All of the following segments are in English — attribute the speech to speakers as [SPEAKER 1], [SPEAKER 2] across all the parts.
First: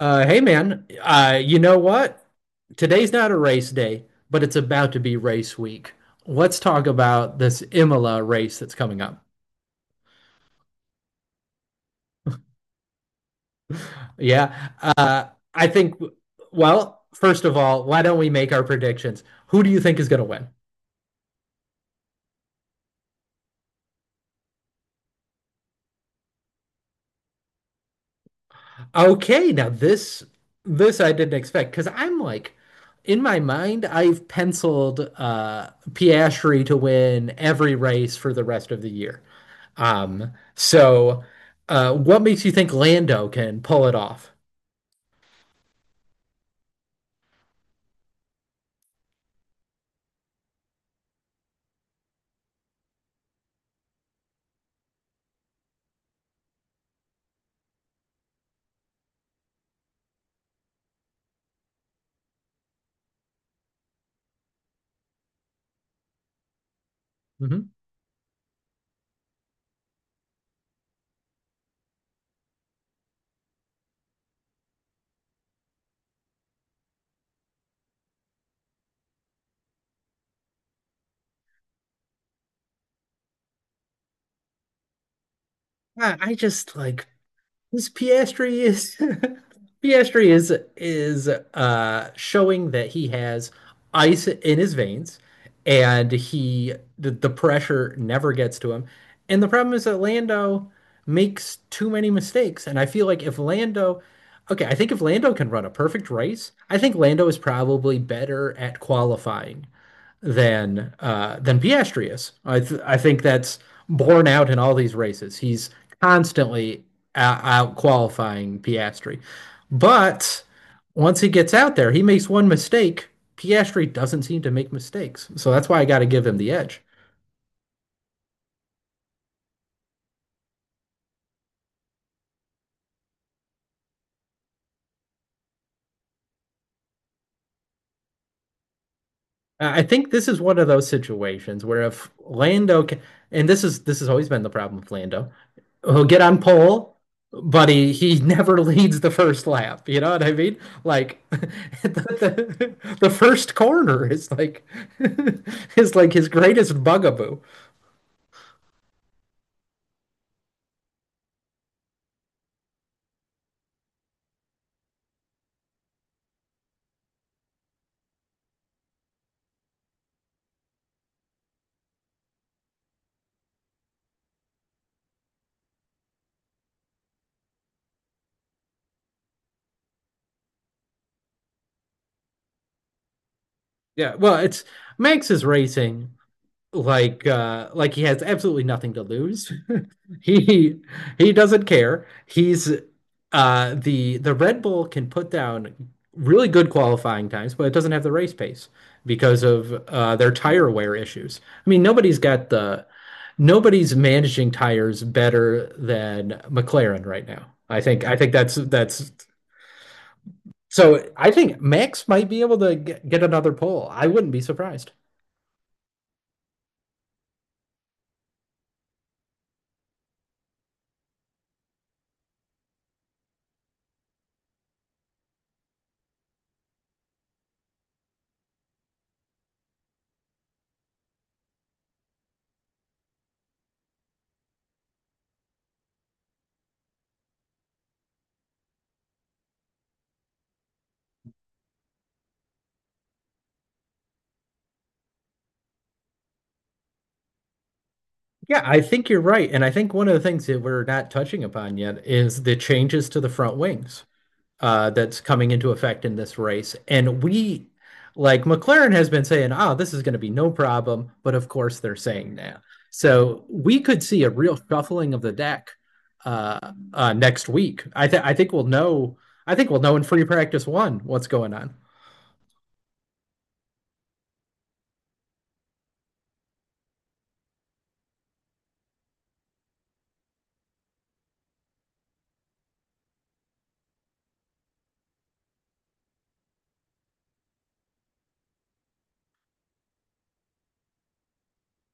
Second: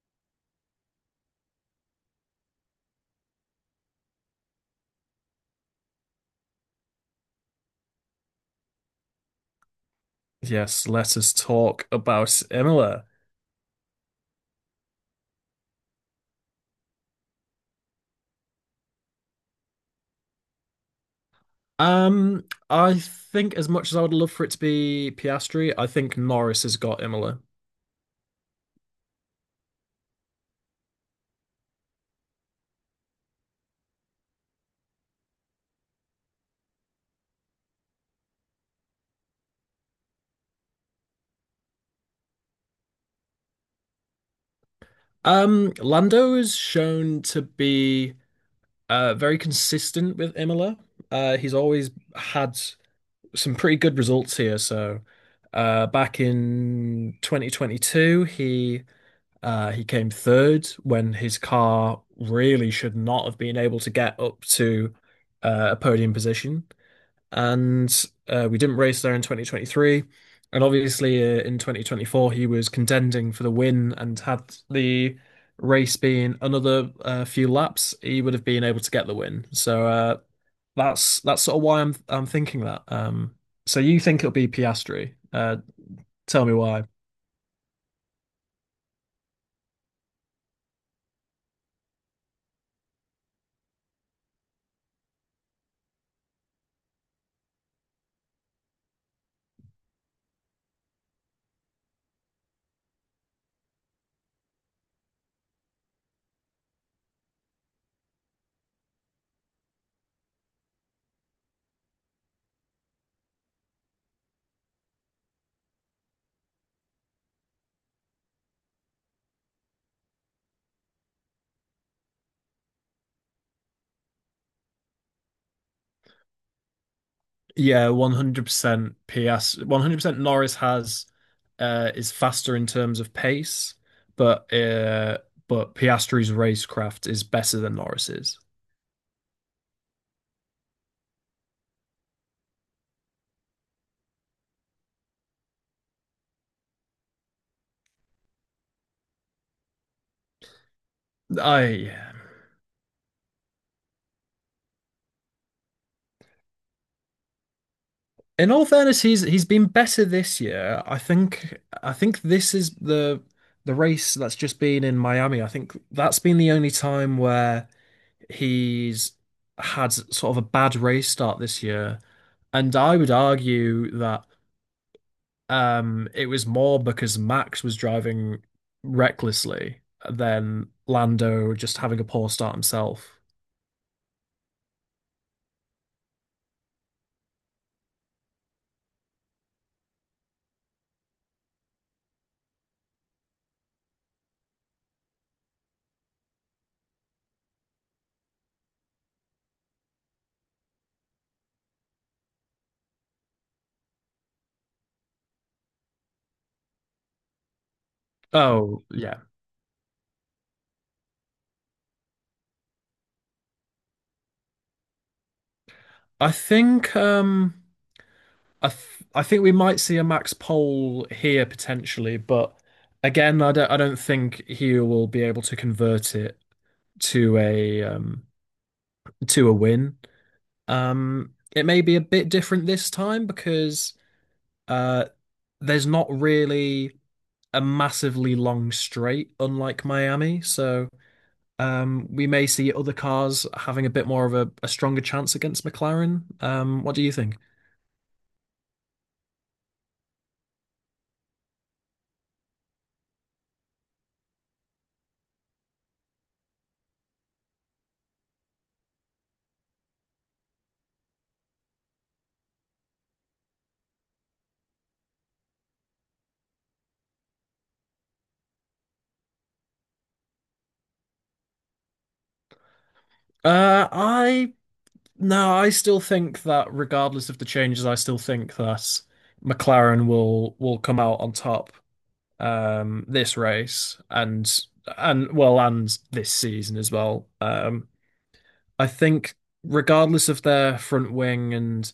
[SPEAKER 1] Hey man, you know what? Today's not a race day, but it's about to be race week. Let's talk about this Imola race that's coming up.
[SPEAKER 2] Yes, let us talk about Imola.
[SPEAKER 1] Yeah, uh, I think. First of all, why don't we make our predictions? Who do you think is going to win?
[SPEAKER 2] Um, I think as much as I would love for it to be Piastri, I think Norris has got Imola.
[SPEAKER 1] Okay, now this I didn't expect because I'm like, in my mind, I've penciled Piastri to win every race for the rest of the year. Um, so what makes you think Lando can pull it off?
[SPEAKER 2] Lando is shown to be very consistent with Imola. He's always had some pretty good results here. So, back in 2022, he came third when his car really should not have been able to get up to a podium position,
[SPEAKER 1] Mhm.
[SPEAKER 2] and we didn't race there in 2023. And obviously, in 2024, he was contending for the win, and had the race been another few laps, he would have been able to get the win. So that's sort of why I'm thinking that. So you think it'll be Piastri?
[SPEAKER 1] I I
[SPEAKER 2] Tell me
[SPEAKER 1] just
[SPEAKER 2] why.
[SPEAKER 1] like This Piastri is Piastri is showing that he has ice in his veins and the pressure never gets to him. And the problem is that Lando makes too many mistakes. And I feel like if Lando okay, I think if Lando can run a perfect race, I think Lando is probably better at qualifying than Piastri is. I think that's borne out in all these races. He's constantly out qualifying Piastri, but once he gets out there, he makes one mistake. Piastri doesn't seem to make mistakes, so that's why I got to give him the edge.
[SPEAKER 2] Yeah, 100% PS. 100% Norris has is faster in terms of pace, but but Piastri's racecraft is better than Norris's.
[SPEAKER 1] I think this is one of those situations where if Lando, ca and this is this has always been the problem with Lando. He'll get on pole, but he never leads the first lap. You know what I mean? Like
[SPEAKER 2] I
[SPEAKER 1] the,
[SPEAKER 2] yeah.
[SPEAKER 1] the, the first corner is like is like his greatest bugaboo.
[SPEAKER 2] In all fairness, he's been better this year. I think this is the race that's just been in Miami. I think that's been the only time where he's had sort of a bad race start this year. And I would argue that it was more because Max was driving recklessly than Lando just having a poor start himself.
[SPEAKER 1] Yeah, well, it's Max is racing like he has absolutely nothing to lose. He he doesn't care. He's the Red Bull can put down really good qualifying times, but it doesn't have the race pace because of their tire wear issues. I mean, nobody's got the nobody's managing tires better than McLaren right now. I think
[SPEAKER 2] Oh,
[SPEAKER 1] that's
[SPEAKER 2] yeah.
[SPEAKER 1] so I think Max might be able to get another pole. I wouldn't be surprised.
[SPEAKER 2] I think I th I think we might see a Max pole here potentially, but again, I don't think he will be able to convert it to a to a win. Um, it may be a bit different this time because uh there's not really a massively long straight, unlike Miami. So we may see other cars having a bit more of a stronger chance against McLaren. What do you think?
[SPEAKER 1] Yeah, I think you're right. And I think one of the things that we're not touching upon yet is the changes to the front wings. That's coming into effect in this race. And like McLaren has been saying, oh, this is going to be no problem. But of course, they're saying that. So we could see a real shuffling of the deck, uh, next week. I think we'll know. I think we'll know in free practice one what's going on.
[SPEAKER 2] I No, I still think that regardless of the changes, I still think that McLaren will come out on top this race and and this season as well. I think, regardless of their front wing and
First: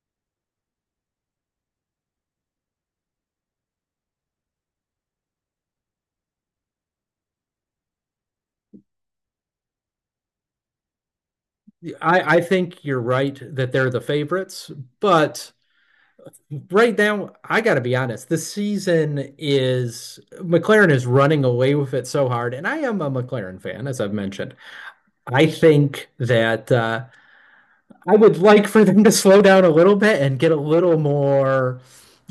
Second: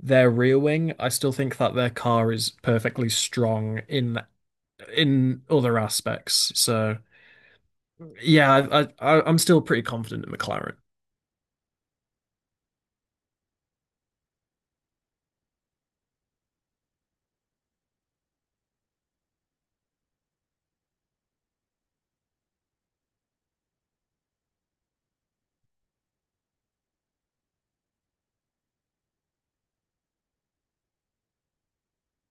[SPEAKER 2] their rear wing, I still think that their car is perfectly strong in other aspects. So, yeah, I am still pretty confident in McLaren.
[SPEAKER 1] I think you're right that they're the favorites, but right now, I got to be honest. This season is McLaren is running away with it so hard, and I am a McLaren fan, as I've mentioned. I think that I would like for them to slow down a little bit and get a little more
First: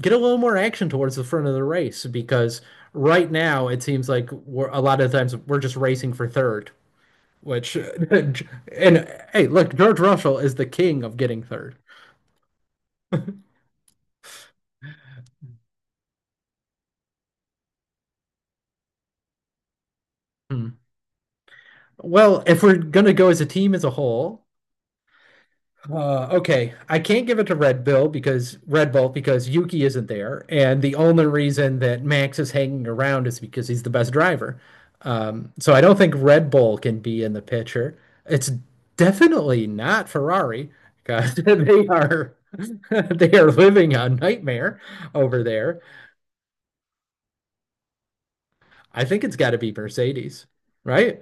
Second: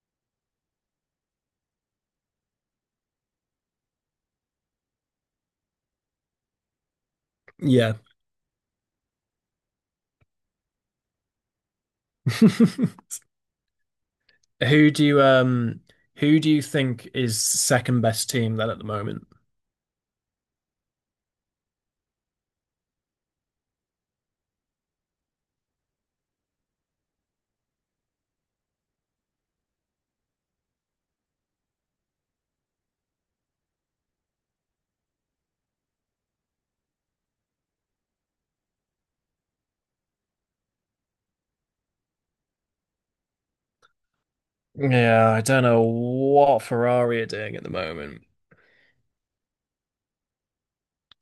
[SPEAKER 1] get a little more action towards the front of the race because right now it seems like we're a lot of times we're just racing for third, which
[SPEAKER 2] Yeah.
[SPEAKER 1] and hey, look, George Russell is the king of getting third.
[SPEAKER 2] Who do you um who do you think is second best team then at the moment?
[SPEAKER 1] Hmm. Well, if we're gonna go as a team as a whole, okay, I can't give it to Red Bull because Yuki isn't there, and the only reason that Max is hanging around is because he's the best driver. So I don't think Red Bull can be in the picture. It's definitely not Ferrari because they are they are living a nightmare
[SPEAKER 2] Yeah, I
[SPEAKER 1] over
[SPEAKER 2] don't
[SPEAKER 1] there.
[SPEAKER 2] know what Ferrari are doing at the moment.
[SPEAKER 1] I think it's got to be Mercedes, right?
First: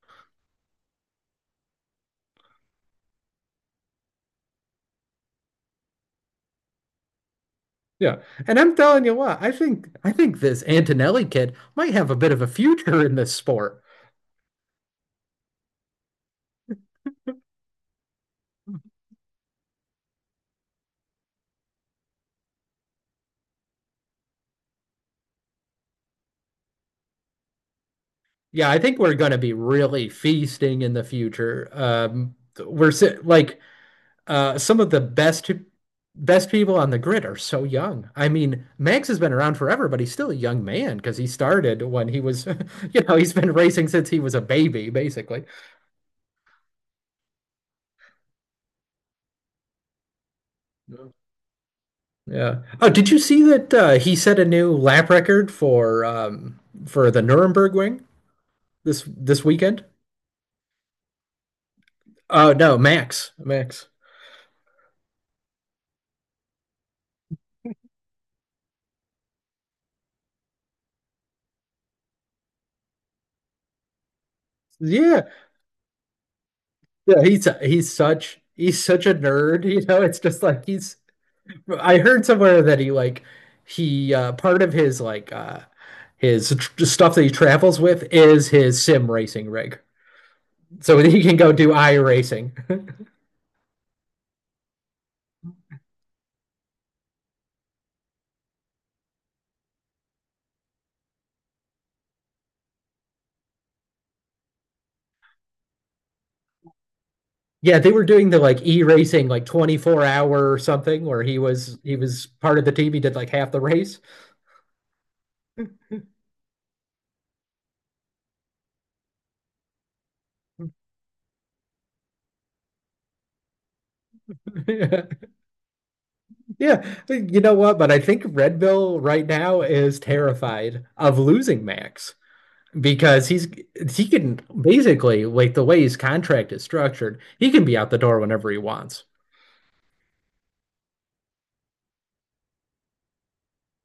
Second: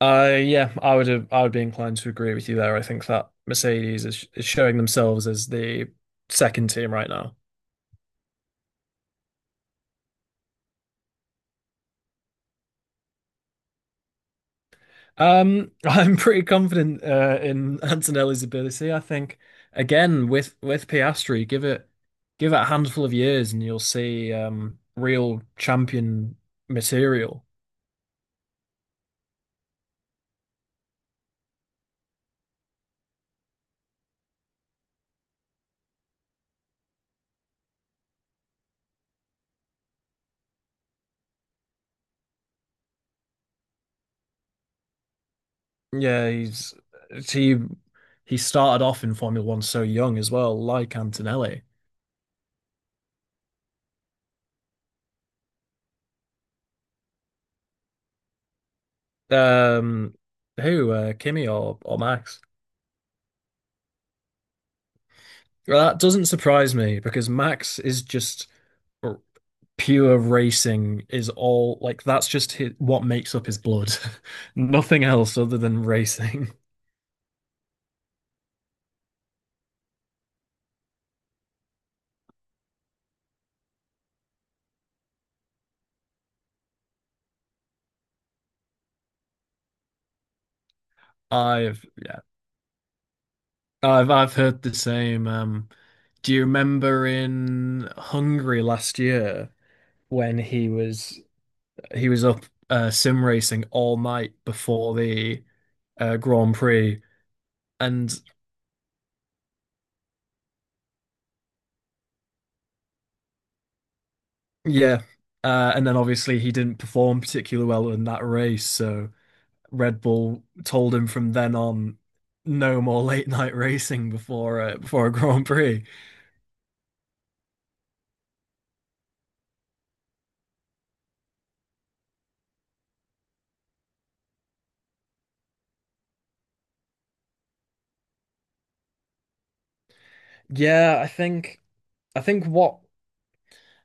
[SPEAKER 2] Yeah, I would be inclined to agree with you there. I think that Mercedes is showing themselves as the second team right now.
[SPEAKER 1] Yeah. And I'm telling you what, I think this Antonelli kid might have a bit of a future in this sport.
[SPEAKER 2] I'm pretty confident in Antonelli's ability. I think again with Piastri, give it a handful of years and you'll see real champion material.
[SPEAKER 1] Yeah, I think we're going to be really feasting in the future. We're si- like Some of the best people on the grid are so young. I mean, Max has been around forever, but he's still a young man because he started when he was, you know, he's been racing since he was a baby, basically.
[SPEAKER 2] Yeah, he's he he started off in Formula One so young as well, like
[SPEAKER 1] Yeah.
[SPEAKER 2] Antonelli.
[SPEAKER 1] Yeah. Oh, did you see that he set a new lap record for the Nuremberg Ring? This weekend?
[SPEAKER 2] Um, who Kimi or Max?
[SPEAKER 1] Oh no, Max. Max.
[SPEAKER 2] Well, that doesn't surprise me because Max is just r- pure racing is all like that's just his, what makes up his blood. Nothing
[SPEAKER 1] Yeah.
[SPEAKER 2] else other than racing.
[SPEAKER 1] He's such a nerd, you know. It's just like he's I heard somewhere that he part of his like his tr stuff that he travels with is his sim racing rig. So he can go do
[SPEAKER 2] I've
[SPEAKER 1] I
[SPEAKER 2] yeah.
[SPEAKER 1] racing.
[SPEAKER 2] I've heard the same. Do you remember in Hungary last year when he was up sim racing all night before the Grand Prix
[SPEAKER 1] Yeah, they were
[SPEAKER 2] and
[SPEAKER 1] doing the like e-racing like 24 hour or something where he was part of the team, he did like half the race.
[SPEAKER 2] yeah, and then obviously he didn't perform particularly well in that race, so Red Bull told him from then on, no more late night racing before before a Grand Prix.
[SPEAKER 1] Yeah, but you know what? But I think Red Bill right now is terrified of losing Max because he can basically, like the way his contract is structured, he can be out the door whenever he wants.
[SPEAKER 2] Yeah, I think what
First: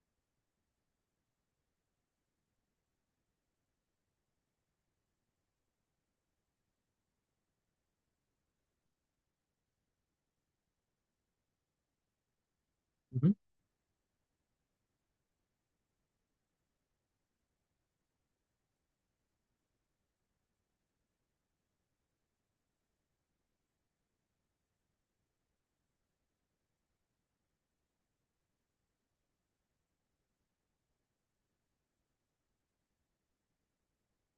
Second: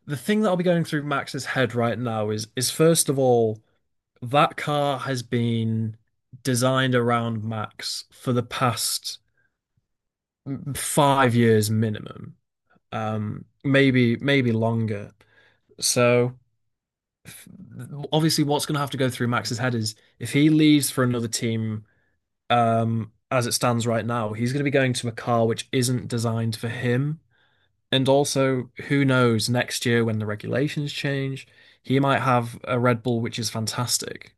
[SPEAKER 2] the thing that'll be going through Max's head right now is first of all, that car has been designed around Max for the past 5 years minimum. Maybe longer. So obviously what's going to have to go through Max's head is if he leaves for another team as it stands right now, he's going to be going to a car which isn't designed for him. And also, who knows, next year when the regulations change, he might have a Red Bull which is fantastic.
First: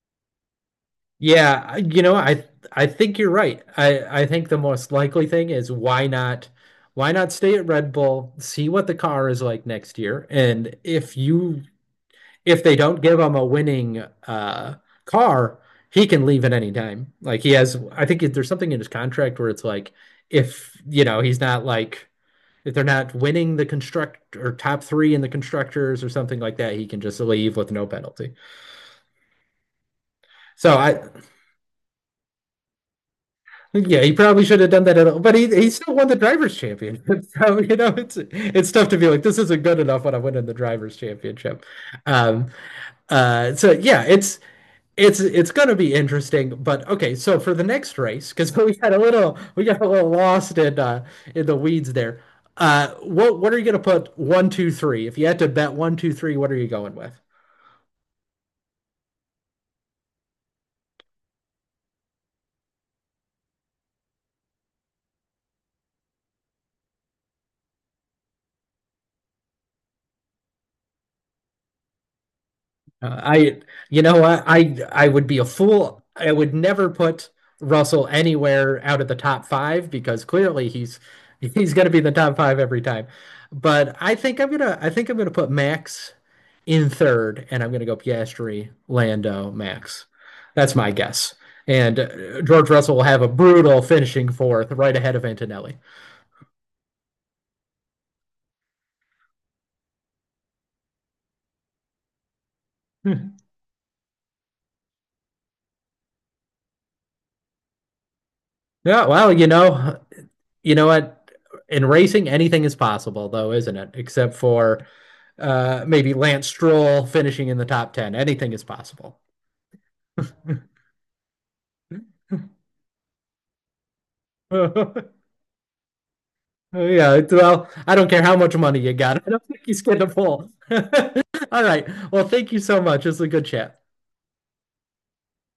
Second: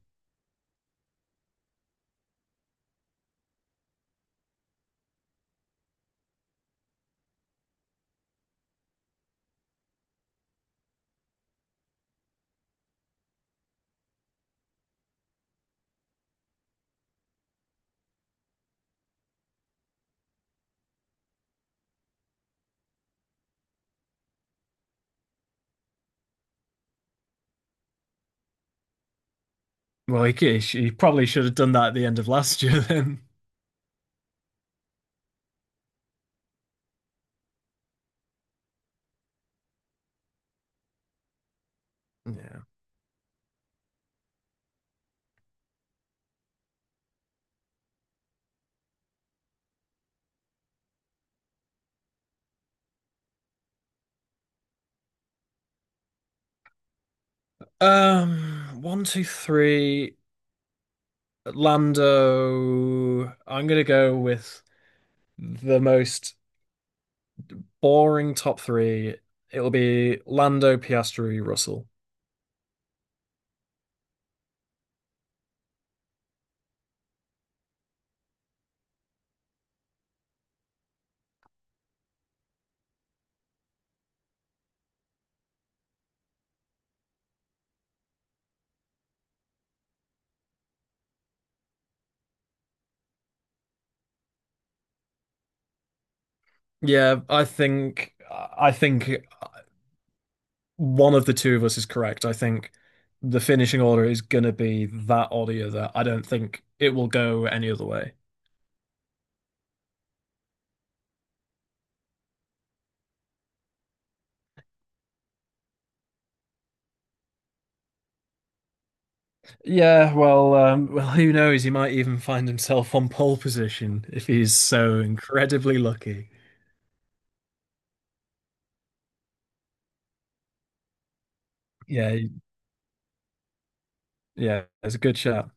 [SPEAKER 1] You know, I think you're right. I think the most likely thing is why not stay at Red Bull, see what the car is like next year, and if they don't give him a winning uh car, he can leave at any time. Like he has I think there's something in his contract where it's like if, you know, he's not like if they're not winning the construct or top 3 in the constructors or something like that, he can just leave with no penalty.
[SPEAKER 2] Well,
[SPEAKER 1] So
[SPEAKER 2] he
[SPEAKER 1] I
[SPEAKER 2] probably should have done that at the end of last year then.
[SPEAKER 1] Yeah, he probably should have done that at all, but he still won the drivers' championship. So you know, it's tough to be like this isn't good enough when I'm winning the drivers' championship. Um,
[SPEAKER 2] Yeah.
[SPEAKER 1] so yeah, it's it's gonna be interesting, but okay. So for the next race, because we got a little we got a little lost in the weeds there. What are you gonna put one, two, three? If you had to bet one, two, three, what are you going with?
[SPEAKER 2] One, two, three. Lando. I'm gonna go with the most boring top three. It'll be Lando, Piastri, Russell.
[SPEAKER 1] Uh, I, you know what? I would be a fool. I would never put Russell anywhere out of the top five because clearly he's going to be in the top five every time. But I think I'm gonna I think I'm gonna put Max in third, and I'm gonna go Piastri, Lando, Max. That's my guess. And George Russell will have a brutal finishing fourth, right ahead of Antonelli.
[SPEAKER 2] Yeah, I think one of the two of us is correct. I think the finishing order is gonna be that or the other. I don't think it will go any other way.
[SPEAKER 1] Yeah, well, you know what? In racing, anything is possible, though, isn't it? Except for maybe Lance Stroll finishing in the top 10. Anything is possible.
[SPEAKER 2] Yeah, well, well, who knows? He might even find himself on pole position if he's
[SPEAKER 1] Yeah,
[SPEAKER 2] so incredibly lucky.
[SPEAKER 1] well, I don't care how much money you got. I don't think he's going to pull. All right.
[SPEAKER 2] Yeah,
[SPEAKER 1] Well, thank you so much. It's a good chat.
[SPEAKER 2] yeah, it's a good shot.